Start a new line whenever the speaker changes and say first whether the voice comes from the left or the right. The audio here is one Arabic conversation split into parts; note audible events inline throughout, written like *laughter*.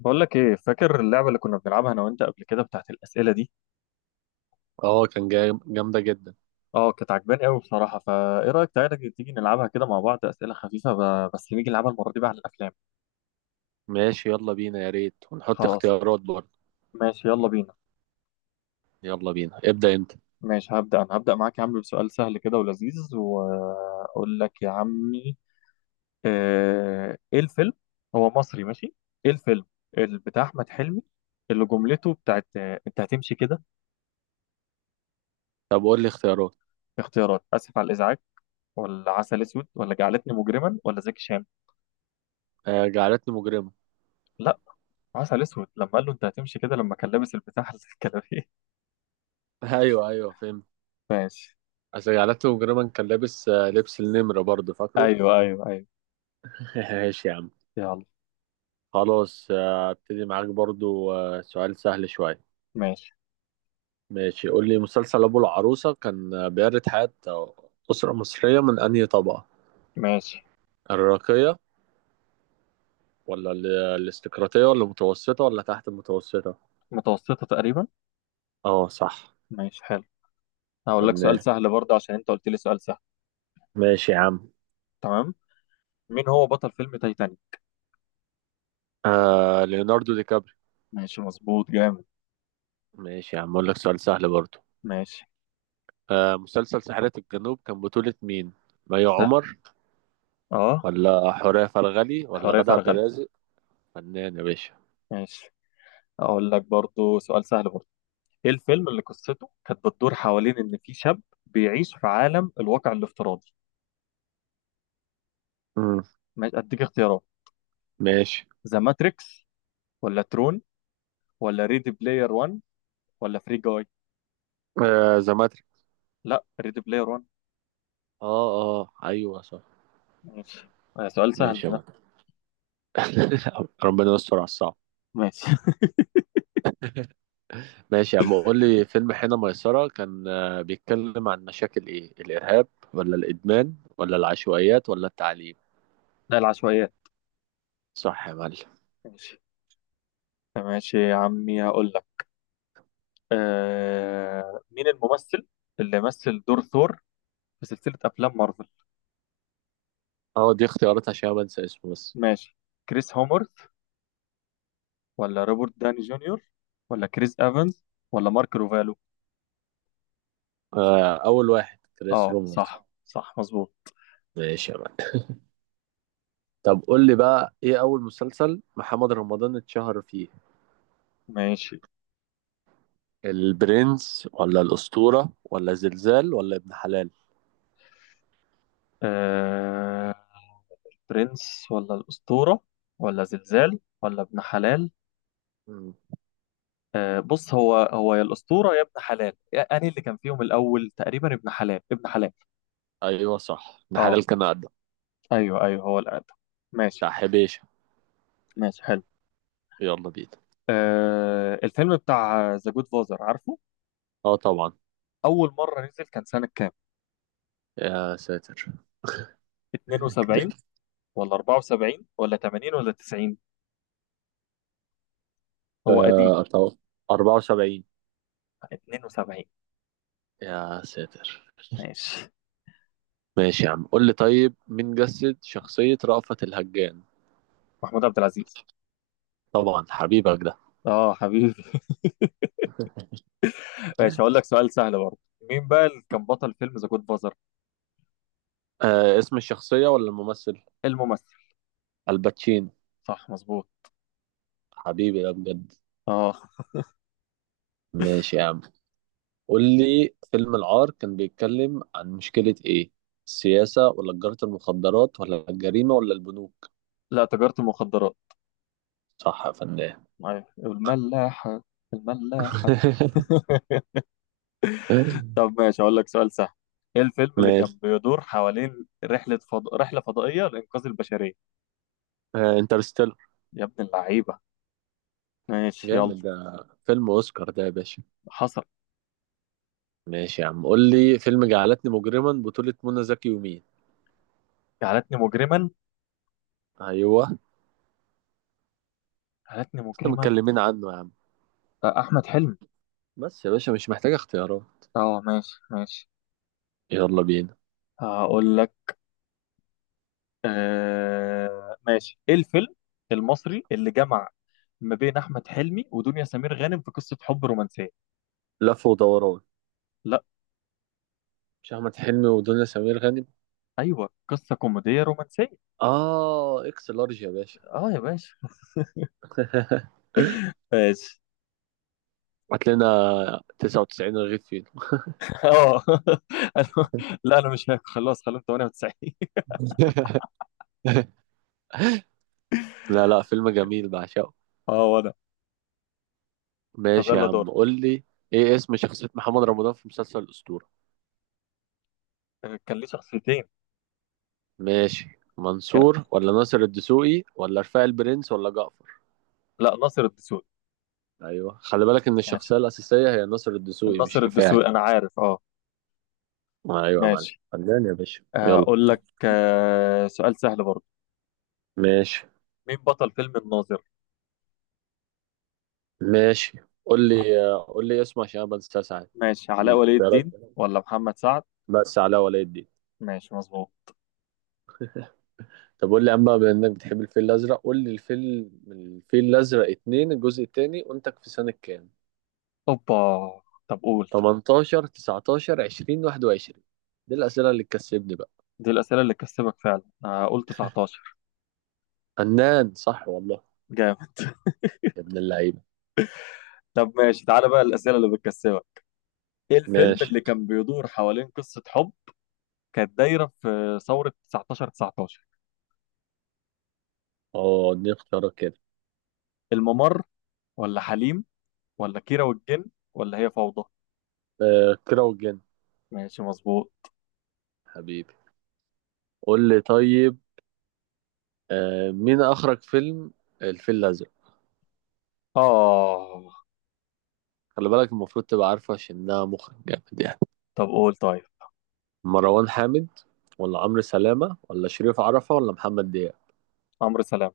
left: بقول لك ايه، فاكر اللعبه اللي كنا بنلعبها انا وانت قبل كده بتاعت الاسئله دي؟
right: اه كان جاي جامدة جدا.
left: اه كانت عجباني قوي بصراحه، فايه رايك تعالى تيجي نلعبها كده مع بعض اسئله خفيفه، بس نيجي نلعبها المره دي بقى على الافلام.
right: ماشي، يلا بينا، يا ريت ونحط
left: خلاص.
right: اختيارات برضه.
left: ماشي يلا بينا.
right: يلا بينا، ابدأ انت.
left: ماشي، هبدا انا هبدا معاك يا عم بسؤال سهل كده ولذيذ، واقول لك يا عمي. ايه الفيلم؟ هو مصري ماشي. ايه الفيلم اللي بتاع احمد حلمي، اللي جملته بتاعت انت هتمشي كده؟
right: طب قول لي اختيارات.
left: اختيارات: اسف على الازعاج، ولا عسل اسود، ولا جعلتني مجرما، ولا زكي شان.
right: آه، جعلتني مجرما.
left: لا، عسل اسود لما قال له انت هتمشي كده لما كان لابس البتاع *laughs* الكلابيه.
right: *laughs* ايوه ايوه، فهمت.
left: ماشي.
right: اصل جعلتني مجرما كان لابس، لبس النمرة برضه، فاكره؟
left: ايوه ايوه ايوه.
right: *laughs* ماشي يا عم.
left: يلا.
right: خلاص. ابتدي معاك برضه. سؤال سهل شوية.
left: ماشي.
right: ماشي، قول لي مسلسل ابو العروسة كان بيعرض حياة أسرة مصرية من أنهي طبقة؟
left: ماشي.
right: الراقية ولا الاستقراطية ولا المتوسطة ولا تحت المتوسطة؟
left: متوسطه تقريبا.
right: اه صح.
left: ماشي حلو. هقول لك سؤال
right: فنان.
left: سهل برضه عشان انت قلت لي سؤال سهل.
right: ماشي يا عم.
left: تمام. مين هو بطل فيلم تايتانيك؟
right: آه، ليوناردو دي كابري.
left: ماشي مظبوط جامد.
right: ماشي يا عم، اقول لك سؤال سهل برضو.
left: ماشي.
right: مسلسل ساحرة الجنوب كان بطولة مين؟ مي
left: سهل.
right: عمر
left: اه.
right: ولا حورية فرغلي ولا
left: حورية
right: غادة عبد
left: فرغلي.
right: الرازق؟ فنان يا باشا.
left: ماشي. اقول لك برضه سؤال سهل برضه. ايه الفيلم اللي قصته كانت بتدور حوالين ان في شاب بيعيش في عالم الواقع الافتراضي؟
right: مم.
left: ماشي اديك اختيارات:
right: ماشي.
left: ذا ماتريكس، ولا ترون، ولا ريدي بلاير 1، ولا فري جاي.
right: آه، زماتري.
left: لا، ريدي بلاير 1.
right: اه. اه ايوه صح.
left: ماشي. سؤال سهل
right: ماشي يا
left: ده.
right: مان. *laughs* ربنا يستر على الصعب.
left: ماشي.
right: ماشي يا عم، قول لي فيلم حين ميسرة كان بيتكلم عن مشاكل ايه؟ الارهاب ولا الادمان ولا العشوائيات ولا التعليم؟
left: *laughs* ده العشوائيات.
right: صح يا معلم.
left: ماشي. ماشي يا عمي هقول لك. مين الممثل اللي مثل دور ثور في سلسلة أفلام مارفل؟
right: اه، دي اختيارات عشان ما انسى اسمه بس.
left: ماشي، كريس هومورث، ولا روبرت داني جونيور، ولا كريس إيفانز، ولا مارك روفالو.
right: أول واحد كريس
left: اه
right: رومرز.
left: صح صح مظبوط.
right: ماشي يا معلم. طب قول لي بقى، إيه أول مسلسل محمد رمضان اتشهر فيه؟
left: ماشي.
right: البرنس ولا الأسطورة ولا زلزال ولا ابن حلال؟
left: آه... برنس، ولا الأسطورة، ولا زلزال، ولا ابن حلال؟
right: مم.
left: بص، هو هو يا الأسطورة يا ابن حلال أنهي اللي كان فيهم الأول؟ تقريبا ابن حلال، ابن حلال.
right: أيوه صح، ابن
left: اه
right: حلال كان أقدم.
left: أيوه أيوه، هو الأقدم. ماشي.
right: بتاع حبيشة.
left: ماشي حلو.
right: يلا بينا.
left: آه الفيلم بتاع ذا جود فازر، عارفه؟
right: أه طبعا.
left: أول مرة نزل كان سنة كام؟
right: يا ساتر كده.
left: 72 ولا 74 ولا 80 ولا 90؟ هو قديم.
right: أتوقع 74.
left: 72.
right: يا ساتر.
left: ماشي.
right: ماشي يا عم، قول لي طيب، مين جسد شخصية رأفت الهجان؟
left: محمود عبد العزيز.
right: طبعا حبيبك ده.
left: اه حبيبي. *laughs* ماشي هقول لك سؤال سهل برضه. مين بقى اللي كان بطل فيلم ذا جود فازر؟
right: اسم الشخصية ولا الممثل؟
left: الممثل.
right: الباتشينو.
left: صح مظبوط.
right: حبيبي ده بجد.
left: اه.
right: ماشي يا عم، قول لي فيلم العار كان بيتكلم عن مشكلة ايه؟ السياسة ولا تجارة المخدرات ولا الجريمة ولا البنوك؟
left: لا، تجارة المخدرات.
right: صح يا فنان.
left: أيوة. الملاحة. الملاحة.
right: *laughs*
left: *laughs* طب ماشي أقول لك سؤال سهل. إيه الفيلم اللي كان
right: ماشي.
left: بيدور حوالين رحلة فضائية لإنقاذ البشرية؟
right: انترستيلر.
left: يا ابن اللعيبة. ماشي يلا.
right: جامد ده، فيلم اوسكار ده يا باشا.
left: حصل.
right: ماشي يا عم، قول لي فيلم جعلتني مجرما بطولة منى زكي ومين؟
left: جعلتني مجرما.
right: ايوه.
left: جعلتني
right: احنا
left: مجرما.
right: متكلمين عنه يا عم.
left: أحمد حلمي.
right: بس يا باشا مش محتاج اختيارات.
left: أه ماشي ماشي.
right: يلا بينا.
left: هقول لك. ماشي، إيه الفيلم المصري اللي جمع ما بين أحمد حلمي ودنيا سمير غانم في قصة حب رومانسية؟
right: لف ودوران.
left: لا.
right: مش احمد حلمي ودنيا سمير غانم؟
left: أيوه، قصة كوميدية رومانسية.
right: اه، اكس لارج يا باشا.
left: أه يا باشا.
right: *laughs*
left: ماشي.
right: هات لنا، 99 رغيف فين؟
left: اه. *laughs* أنا- لا انا مش هاكل خلاص، خليهم 98. *laughs*
right: *laughs* لا لا، فيلم جميل بعشقه.
left: اه وانا. طب
right: ماشي يا
left: يلا دور.
right: عم، قول لي ايه اسم شخصية محمد رمضان في مسلسل الأسطورة؟
left: كان ليه شخصيتين.
right: ماشي.
left: كان-
right: منصور ولا ناصر الدسوقي ولا رفاعي البرنس ولا جعفر؟
left: لا، ناصر الدسوقي.
right: ايوه، خلي بالك ان
left: ماشي.
right: الشخصية الأساسية هي ناصر الدسوقي مش
left: ناصر
right: رفاعي.
left: الدسوقي انا عارف اه.
right: ايوه يا معلم،
left: ماشي.
right: فنان يا باشا، يلا.
left: اقول لك سؤال سهل برضه.
right: ماشي.
left: مين بطل فيلم الناظر؟
right: ماشي قول لي قول لي اسمه عشان انا بنساه ساعات.
left: ماشي، علاء ولي
right: للاختيارات،
left: الدين ولا محمد سعد.
right: بس علاء ولي الدين.
left: ماشي مظبوط.
right: طب قول لي يا عم بقى، بما انك بتحب الفيل الازرق، قول لي الفيل من الفيل الازرق اتنين، الجزء التاني، وانت في سنة كام؟
left: اوبا. طب قول.
right: 18 19 20 21؟ دي الاسئله اللي تكسبني بقى.
left: دي الاسئله اللي تكسبك فعلا. قول 19.
right: فنان، صح والله.
left: جامد.
right: يا ابن اللعيبه.
left: طب ماشي تعالى بقى الاسئله اللي بتكسبك. ايه الفيلم
right: ماشي.
left: اللي كان بيدور حوالين قصه حب كانت دايرة في ثورة 19 19؟
right: اه، دي اختيارات كده.
left: الممر، ولا حليم، ولا كيرة والجن، ولا هي فوضى؟
right: كيرة والجن.
left: ماشي مظبوط.
right: حبيبي. قول لي طيب، مين اخرج فيلم الفيل الازرق؟
left: آه.
right: خلي بالك المفروض تبقى عارفه عشان انها مخرج جامد يعني.
left: طب قول طيب.
right: مروان حامد ولا عمرو سلامه ولا شريف عرفه ولا محمد دياب؟
left: عمرو سلام.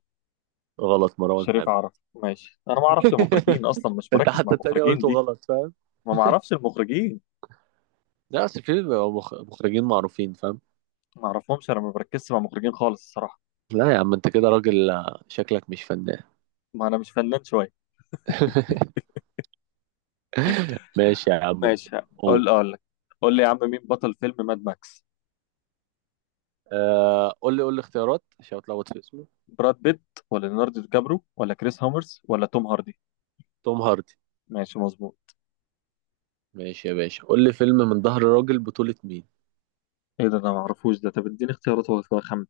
right: غلط، مروان
left: شريف
right: حامد.
left: عرف. ماشي انا ما اعرفش المخرجين اصلا،
right: *laughs*
left: مش
right: انت
left: مركز مع
right: حتى التانية
left: المخرجين
right: قلته
left: دي.
right: غلط، فاهم؟
left: ما
right: *laughs*
left: اعرفش المخرجين.
right: لا، اصل في بيبقوا مخرجين معروفين، فاهم.
left: ما اعرفهمش انا، ما بركزش مع المخرجين خالص الصراحة.
right: لا يا عم، انت كده راجل، شكلك مش فنان.
left: ما انا مش فنان شوية.
right: *laughs* ماشي يا عم،
left: ماشي.
right: قول.
left: اقول لك. قول لي يا عم، مين بطل فيلم ماد ماكس؟
right: قول لي قول لي اختيارات عشان اتلخبط في اسمه.
left: براد بيت، ولا ليوناردو دي كابرو، ولا كريس هامرز، ولا توم هاردي.
right: توم هاردي.
left: ماشي مظبوط.
right: ماشي يا باشا، قول لي فيلم من ظهر راجل بطولة مين؟
left: ايه ده، انا معرفوش ده. طب اديني اختيارات هو كده خمن.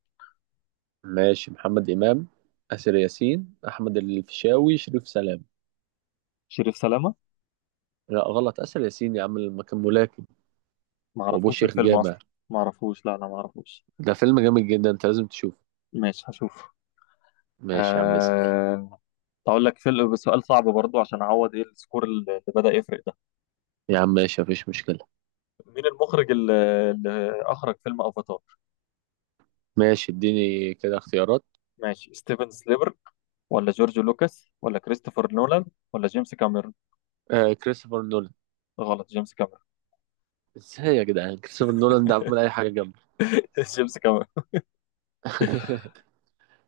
right: ماشي. محمد إمام، آسر ياسين، أحمد الفيشاوي، شريف سلام؟
left: شريف سلامة.
right: لا غلط، آسر ياسين يا عم، لما كان ملاكم وأبوه
left: معرفوش
right: شيخ
left: الفيلم
right: جامع.
left: اصلا. معرفوش، لا انا معرفوش.
right: ده فيلم جامد جدا، أنت لازم تشوفه.
left: ماشي هشوف.
right: ماشي يا عم، اسأل.
left: أه... اقول لك فيلم سؤال صعب برضو عشان اعوض، ايه السكور اللي بدأ يفرق ده.
right: يا عم ماشي، مفيش مشكلة.
left: مين المخرج اللي اخرج فيلم افاتار؟
right: ماشي، اديني كده اختيارات.
left: ماشي ستيفن سليبر، ولا جورج لوكاس، ولا كريستوفر نولان، ولا جيمس كاميرون.
right: كريستوفر نولان.
left: غلط، جيمس كاميرون.
right: ازاي يا جدعان، كريستوفر نولان ده عمل اي حاجه جامده.
left: *laughs* جيمس كاميرون.
right: *laughs*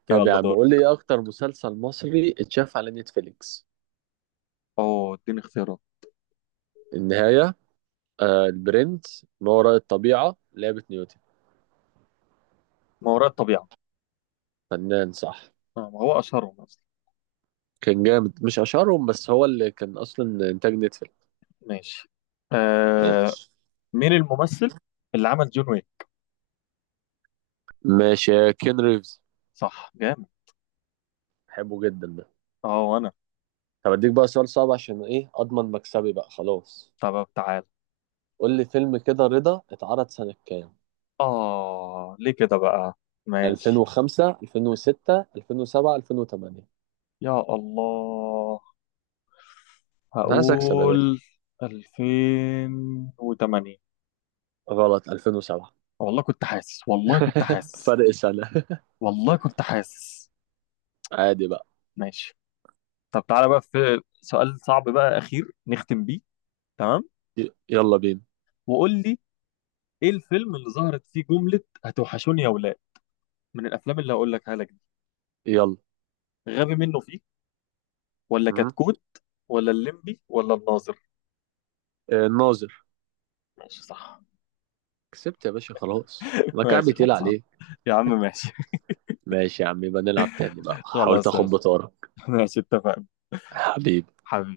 right: طب يا
left: يلا
right: عم،
left: دور.
right: قول لي ايه اكتر مسلسل مصري اتشاف على نتفليكس؟
left: اوه اديني اختيارات.
right: النهايه، البرنس، ما وراء الطبيعه، لعبه نيوتن؟
left: ما وراء الطبيعة.
right: فنان صح.
left: ما هو اشهرهم اصلا.
right: كان جامد، مش اشهرهم، بس هو اللي كان اصلا انتاج نتفليكس.
left: ماشي. أه...
right: ماشي.
left: مين الممثل اللي عمل جون ويك؟
right: ماشي. كين ريفز.
left: صح جامد.
right: بحبه جدا ده.
left: اه وانا.
right: طب اديك بقى سؤال صعب عشان ايه، اضمن مكسبي بقى، خلاص.
left: طب تعال.
right: قول لي فيلم كده رضا اتعرض سنه كام؟
left: اه ليه كده بقى. ماشي.
right: 2005 2006 2007 2008؟
left: يا الله.
right: انا عايز اكسب يا باشا.
left: هقول 2008.
right: غلط، 2007.
left: والله كنت حاسس. والله كنت
right: *laughs*
left: حاسس.
right: فرق سنة.
left: والله كنت حاسس.
right: عادي بقى.
left: ماشي. طب تعالى بقى في سؤال صعب بقى اخير نختم بيه. تمام.
right: يلا بينا.
left: وقول لي، ايه الفيلم اللي ظهرت فيه جملة هتوحشوني يا ولاد؟ من الافلام اللي هقول لك عليها دي:
right: يلا.
left: غبي منه فيه، ولا
right: م?
left: كتكوت، ولا الليمبي، ولا الناظر.
right: الناظر.
left: ماشي صح.
right: كسبت يا باشا خلاص،
left: *laughs*
right: ما كعبي
left: ماشي
right: تقيل
left: خلصان
right: عليك.
left: يا عم. ماشي.
right: ماشي يا عم، يبقى نلعب تاني بقى، حاولت
left: خلاص
right: اخد
left: ماشي.
right: بطارك.
left: ماشي اتفقنا.
right: حبيبي.
left: حبيبي.